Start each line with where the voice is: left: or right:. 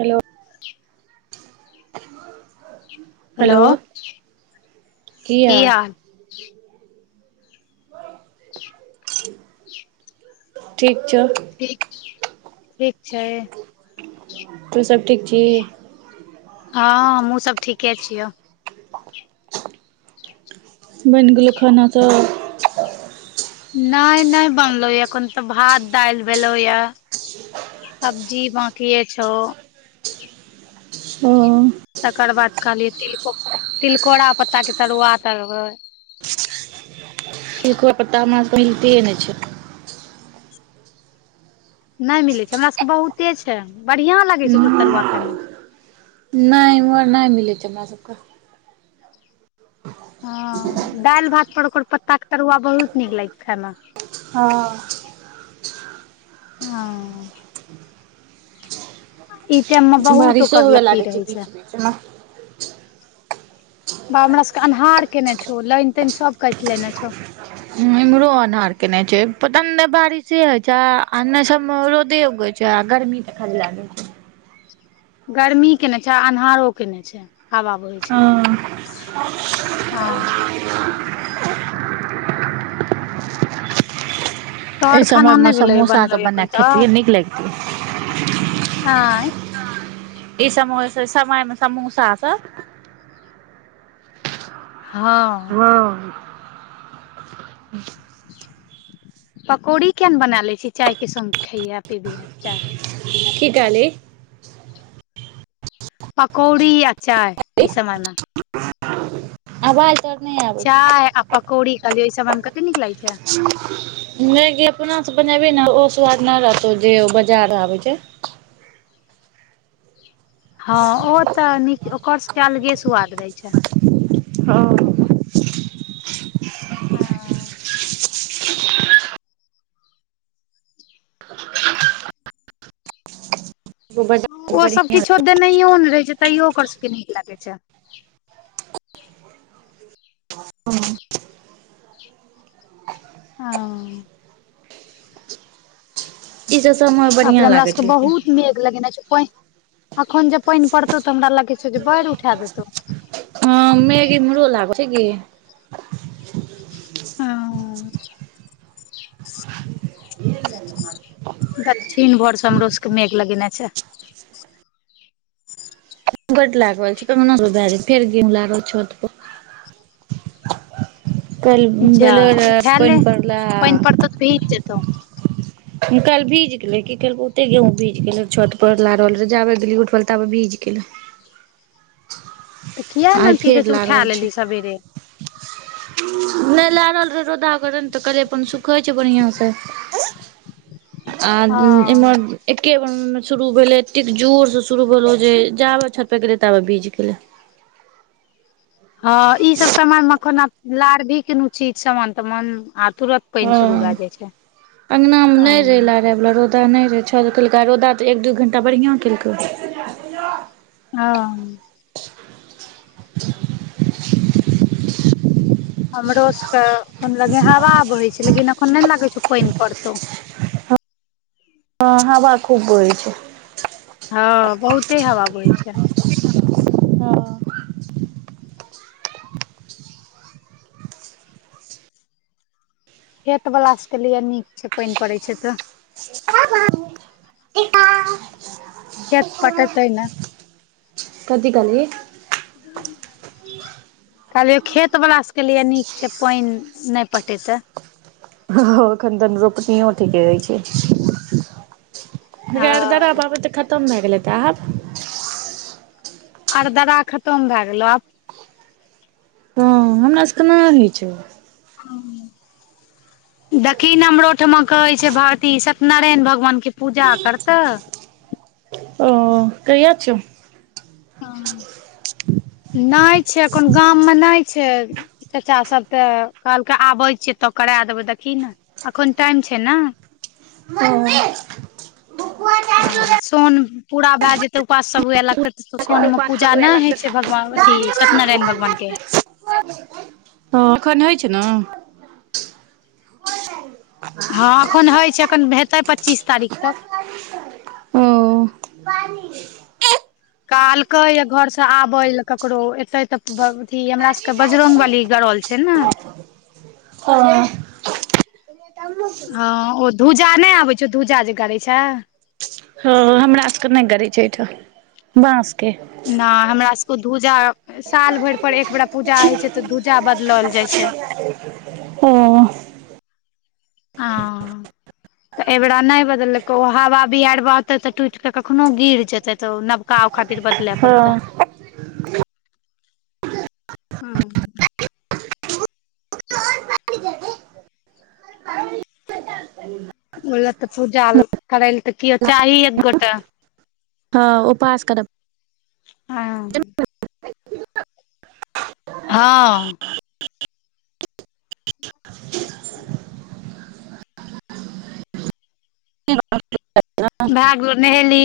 right: Hello
left: जी
right: hello की हाल ठीक छै।
left: ठीक ठीक छैय।
right: तू सब ठीक छी
left: ह हम हुँ सब ठीके छियो
right: बइन गेलो खाना सब
left: नै नहि बनलो या एखन त भात-दाइल भेलो या सब्जी बाकिये छो
right: ओ
left: तकर बाद कहलिये तिलको तिलकोरा पत्ता के तरुआ तरबै
right: तिलकोर पत्ता हमरा सब के मिलतहै नहि छै।
left: नै मिलेत छे हमरा सब के बहुते छे बढ़िआँ लागै छे ओकरा तरुआ खाइ में
right: ने ईमहर ने मिलै छै हमरा सब कऽ
left: हा दाइल-भात पर ओकर पत्ता के तरुआ बहुत नीक लाग खै मऽ
right: ह
left: ह ई टाइम मे बहुत
right: बारिशो
left: ओकर
right: हुए
left: लत्ती
right: लागै
left: रहै
right: बीच
left: छै।
right: बीच मे
left: बा हमरा सब के अन्हार केने छौ लाइन-ताइन सब काइट लेने छौ
right: इम्हरो अन्हार केने छै पता ने बारिशे होय छै आ ने सब मे रोदे उगे छै आ गर्मी तखन लैगै छै।
left: गर्मी केने छै अन्हारो केने छै हबा बहय छै।
right: हँ
left: ह
right: [unintelligible]
left: तऽ
right: एहि
left: आर
right: समय
left: खाना
right: मे
left: ने भेले
right: समोसा सब
left: बनलय
right: बना
left: एखन
right: के खेतियै
left: तक
right: नीक लगितियै
left: आय
right: ई समोय समय मे समोसा सब
left: ह
right: [unintelligible] [inaudible]
left: पकौड़ी किये ने बना ले छी चाय के संग खैयहै पिबीहे चाय
right: की कहल ही।
left: पकौड़ी आ चाय ई समय में
right: आवाज। तोहर नई आबै छौ।
left: चाय आ पकौड़ी कहलियौ ई समय मे कते नीक लागै छै
right: नहि गे अपना सँ बनेबहि न ओ स्वाद नहि रहतौ जे बजार आबै छै।
left: हँ ओ तऽ नीक ओकर स के अलगे सुआद रहै छै।
right: हँ
left: हँ।
right: बाजार
left: ओ सब
right: बढ़िया
left: किछो देनैइयो नै रहे छै तैयो ओकर सबके नीक लगै छै। हँ।
right: ई सब समय
left: आ परे
right: बढ़िया
left: हमरा
right: लागे
left: सबके
right: छै लेकिन
left: बहुत मेघ लगेने छै प‌इन। अखन जे पइन पड़तौ तऽ हमरा लागै छौ जे बाढ़ि उठा देतौ।
right: हँ मेघ इमरो लागल छै गे। [inaudible]
left: दक्षिण भर सँ हमरो सबके मेघ लगेने छै।
right: बड लागल छै भए फेर गेहुं लाबले छत पर। कल
left: जा
right: बेलर
left: उठा ले
right: पानि पड़ला
left: प‌इन पड़तौ तऽ भीज जेतौ।
right: हुँ काइल भीज गेलै की करबै ओते गेहूँ भीज गेलै छत पर लारऽ ले रहे जाबे गेली उठब ले ताबे भीज गेलै।
left: तऽ किया
right: आइ
left: ने की कहै
right: फेर
left: छै उठै
right: लारल
left: लेली सवेरे।
right: नहि लैरल रह रोदागर ने तऽ कहलिय अपन सुख। सुखै छै बढ़िआं से आ
left: ओ
right: इमहर। एके बेर मे शुरू भेलै एत्तेक जोर सँ शुरू भेलौ जे जाबैत छत पर गेलिय ताबे भिज गेलै।
left: हँ ई सब समान म कोना लार भी केनु चीज सामान तमान आ तुरत। पानि शुरू
right: हं
left: भए जाइ छै
right: अंगना मे नहि रहै ला
left: हँ
right: रऽ बला रौद। तऽ नहि रहे छत पर केलैक आ रौदा तऽ एक दू घंटा बढ़ियां केलकै। [unintelligible]
left: हं।
right: [unintelligible]
left: हमरो सबके खन लगे हवा बहै छै लेकिन अखन नै लागै छौ प‌इन पड़तौ।
right: हं हवा खूब बहै छै।
left: हँ बहुते हवा बहै छै। खेत बला सबके लिए नीक छै प‌इन पड़ै छै तऽ।
right: [unintelligible] एकटा।
left: खेत पटतै ने।
right: कथी कहली।
left: [inaudible] कहलियौ खेत बला सबके लिए नीक छै प‌इन नहि पटेतै।
right: ह ह अखन धन रोपनीयो ठिके अछि। बुझै अरदरा
left: हँ
right: पाबन तऽ खतम भए गेल हेतै आब।
left: अरदरा खतम भए गेलो आब।
right: हँ हमरा सब के नै होइ छै।
left: हं।
right: [inaudible]
left: देखि न हमरो ओइठमा कहै छै भारती सत्यनारायण भगवान के पूजा करतऽ।
right: ओ कहिया छै। [unintelligible]
left: नहि छै अखन गाममे नहि छै। चचा सब तऽ कहलकै आबै छियै तऽ करा देबै देखि ने। अखन टाइम छैय न।
right: मम्मी हं।
left: हँ सौन पूरा भए जेतै उपास सभ हुए लगतै। तऽ सोन
right: पुजा
left: मे
right: पाठ
left: पूजा
right: सब हुए
left: नहि होइ
right: लगतै
left: छै
right: तऽ
left: भगवान अथी
right: दादी
left: सत्यनारायण भगवान
right: माँ
left: के
right: तऽ अखन होइ छैय नऽ।
left: हँ अखन होइ छैय अखन हेतै पच्चीस तारीख तक।
right: [inaudible] हूँ पानी।
left: कहलके ये घर से आबे ल ककरो एते ते अथी हमरा सब के बजरंग बली गरल छैय। छैय ने।
right: अ
left: हा ओ छुजा ने अबे छैय धुजा जे गरे छैय।
right: हा हम हमरा सब के नहि गड़े छैय एहिठाम। बाँस के
left: ने हमरा सबक धूजा साल भरि पर एकबरा
right: ओ
left: हँ
right: [inaudible]
left: तऽ एहिबेरा ने बदलको हवा बिहारि बहतो तऽ टूट कऽ कखनो गिर जेते तऽ ओ नब काम खातिर बदले
right: हँ
left: पड़ते। बोलत तऽ पूजा करैल तऽ कियो चाही एक गोटे।
right: हाँ उपास करब।
left: हाँ। हाँ। [inaudible]
right: [inaudible]
left: भाय गेलो नहेली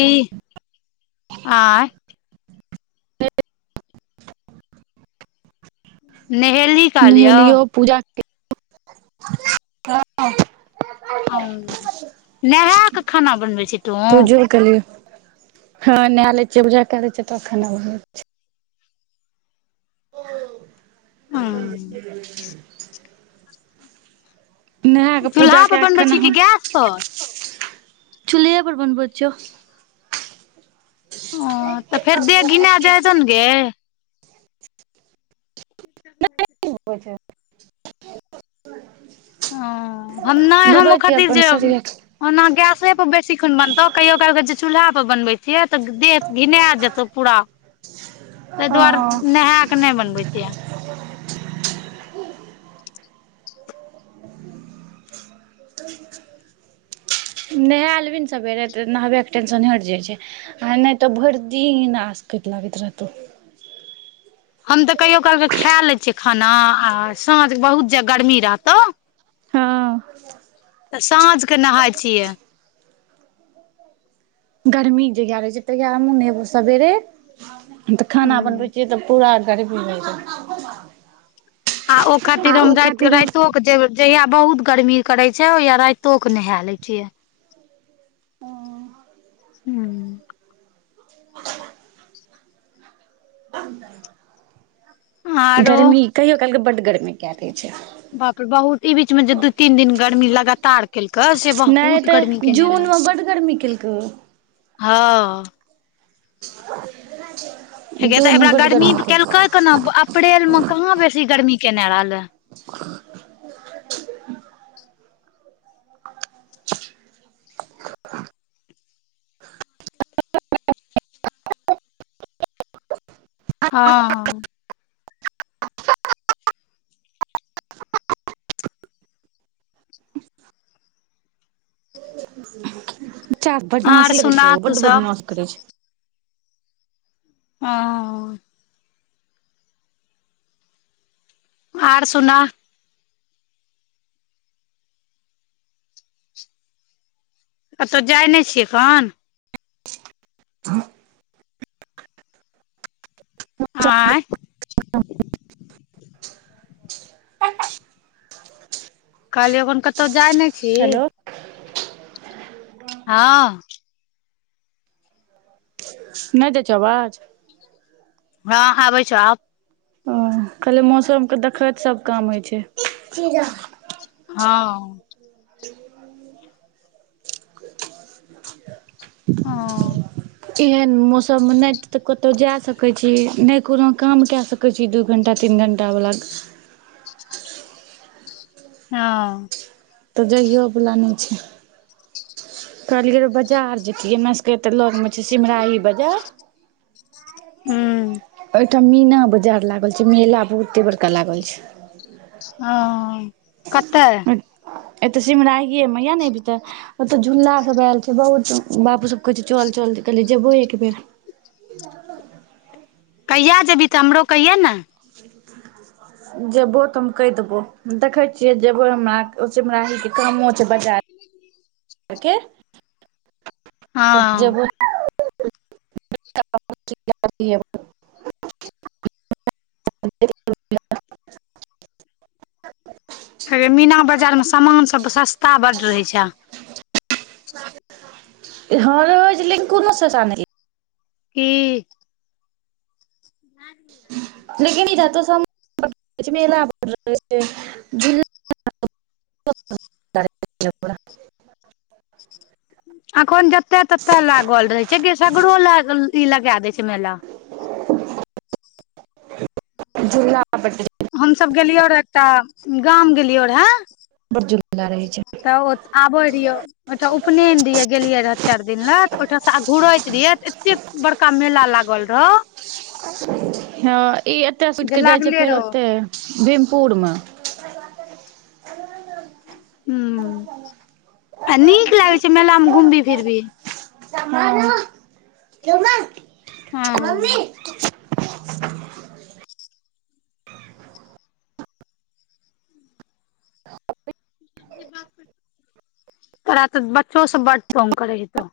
left: आ नहेली काल यौ
right: नहेलियो पूजा [unintelligible]
left: नहायके खाना बनबै छी तूहों।
right: कहलिय हाँ नहा ले छिये पूजा कए ले छिये तो खाना बनबै छिये। [inaudible] नहाय के
left: चूल्हा
right: पूजा
left: पर
right: कए के
left: बनबै
right: खाना
left: छी कि
right: हन
left: गैस पर
right: चुलहे पर बनबे छियो।
left: ओ तऽ फेर देह घिना जाइ छन गे।
right: [inaudible]
left: ह हम नहि हम
right: बनबै
left: ओ
right: छियै
left: खातिर
right: अपन
left: जे
right: शरीर
left: ओना गेसे पर बेसी खन बनतो कहियो काल्हि के कहे छिये चूल्हा पर बनबे किये तऽ देह घिना जेतो पूरा ता दुआरे नहाय के नहि बनबे छिये।
right: नहाए लेबीह ने सभेरे तऽ नहाय के टेंशने हेट जाइ छैय। आ नहि तऽ भरि दीन आसकेत लागेत रहतो।
left: हम तऽ कहियो काल कऽ खा ले छिये खाना आ साँझ बहुत जे गर्मी रहतो
right: हाँ।
left: त साँझ के नहाय छिये
right: गर्मी जहिया रहै छै ताहिया हमहुँ नेहबो सबेरे तऽ खाना
left: हूं
right: बनबै छियै तऽ पूरा। खरिपिब होगोबा
left: आ ओ खातिर हम रात
right: हम
left: राइतो जहिया बहुत गर्मी करे छ ओहिया राइतो के नहा ले छिये हा
right: हा।
left: आरो
right: गर्मी कहियो कालके बड्ड गर्मी के दे छे
left: बाप रे बहुत ई बीच मे जे दू तीन दिन गर्मी लगातार केलका से
right: नहि
left: बहुत
right: तऽ
left: गर्मी केने रहे
right: जूनमे बड्ड गर्मी केलकै
left: हा
right: छे
left: हेगे त एबरा गर्मी केलके केना अप्रेल मे कहाँ बेसी गर्मी केने रहले हा हा
right: बच्चा
left: आर
right: बदमासी जे
left: सुना
right: देखियो बड़
left: तू सब
right: बदमासी करे छै
left: हाँ आर सुना कतो जाइ ने छिये एखन आय कहलियों अखन कतो जाय ने छी
right: हेलो
left: हा
right: नाय जाय छो आवाज
left: हा आबे छो आब
right: हाँ कहलिये मौसम के देखेत सब काम होइ छै
left: हा
right: थीमा
left: ओ
right: चैया एहेन मौसम मे ने ते कतो जाय सके छी ने कोनो काम के सके कहे छी दू घंटा तीन घंटा बला
left: हा
right: कतो जाइयो वाला नेह छे कहलिये बाजार जतिये हमरा सभ के आतेक लग मे छे सिमराही बाजार
left: ह्म
right: आठम मीना बाजार लागल छे मेला बहुते बड़का लागल छे
left: हाँ कता या
right: एत सिमराहिये मे या ने येभी त ओता झूला सभ आयल छे बहुत बापू सब कहे छे चल चल कहले जेबो एक बेेर सब
left: कहिया जेबीह त हमरो कहिये ने
right: का जेबो त हम केह देबो देखे छिये जेबो हमरा सिमराही के कामो छे बाजार आ के
left: हँ
right: जेबो त हमरा
left: हेगे मीना बाजार मे सामान सब सस्ता बड राहे छे या
right: हा रोजलिंग कोनो सजा ने
left: की? [unintelligible]
right: लेकिन इ जत स हम [unintelligible] [unintelligible]
left: अखोन जत तते लागल रहे छे गै सगरो लाग- ई लगा दैय छै मेला।
right: झूला [unintelligible]
left: हमसब गेलिये रैऽ एकटा गाम गेलियोरैऽ,
right: बड्ड जुल्ला रहै छे।
left: त ओ आबैऽरहियो ओहिठम उपनयन दियै गऽ गेलिये रह चाइर दिन लय त ओयठां स आ- घुरय रिये त एत्ते बड़का मेला लागल रौह,
right: ह ई एतय से उठ
left: जे
right: के जाइ छै
left: लागले
right: फेर
left: रहो
right: ओते भीमपुर मे
left: हूं, आ नीक लागे छै मेला मे घुमबी फिर भी। हँ
right: [unintelligible]
left: तोरा त बच्चो सब बड तंग करै हेतो।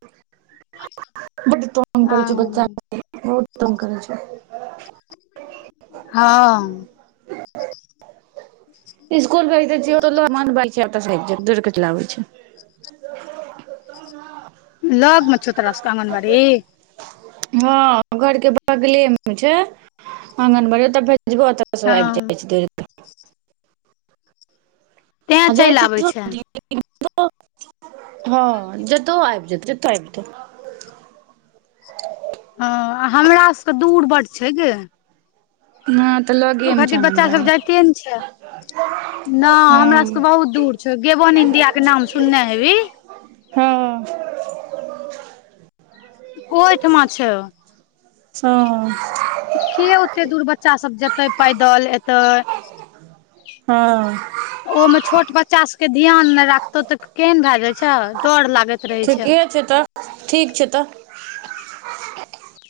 left: [unintelligible]
right: बड्ड तंग करै छो बच्चा [unintelligible] बहुत तंग करै छौ।
left: हं-
right: इसकुल भेज दय छीये ओत स- [unintelligible] दौड क चल आबय छय
left: लग में छोउ तोरा सब के आंगनबाड़ी?
right: ह घर के बगले मे छय, आंगनवाड़ी ओत भेज जे घर तक ओ सब आइब
left: हँ
right: जाइ छै दौडेत -
left: तें
right: आ जाइ
left: चलि
right: छै
left: आबै
right: [unintelligible] [unintelligible] हं जेतउ आइब जेतोउ जेतउ आइब जेतउ।
left: हँ आ हमरा सबके दूर बड्ड छय गे।
right: हं त लग-
left: ओखातिर बच्चा सब जाइते नय छय, ना हमरा सबके
right: हँ
left: बहुत दूर छौ, गेवन इंडिया के नाम सुनने हेभी।
right: हँ -
left: ओयठमा छय।
right: हँ अ-
left: के ओते दूर बच्चा सब जेतय, पैदल एतय
right: हँ-
left: ओहो में छोट बच्चा सब के ध्यान नय राखतौ त- केहन भैऽ जाय छै डर लाग
right: ठीके छय त, ठीक छय त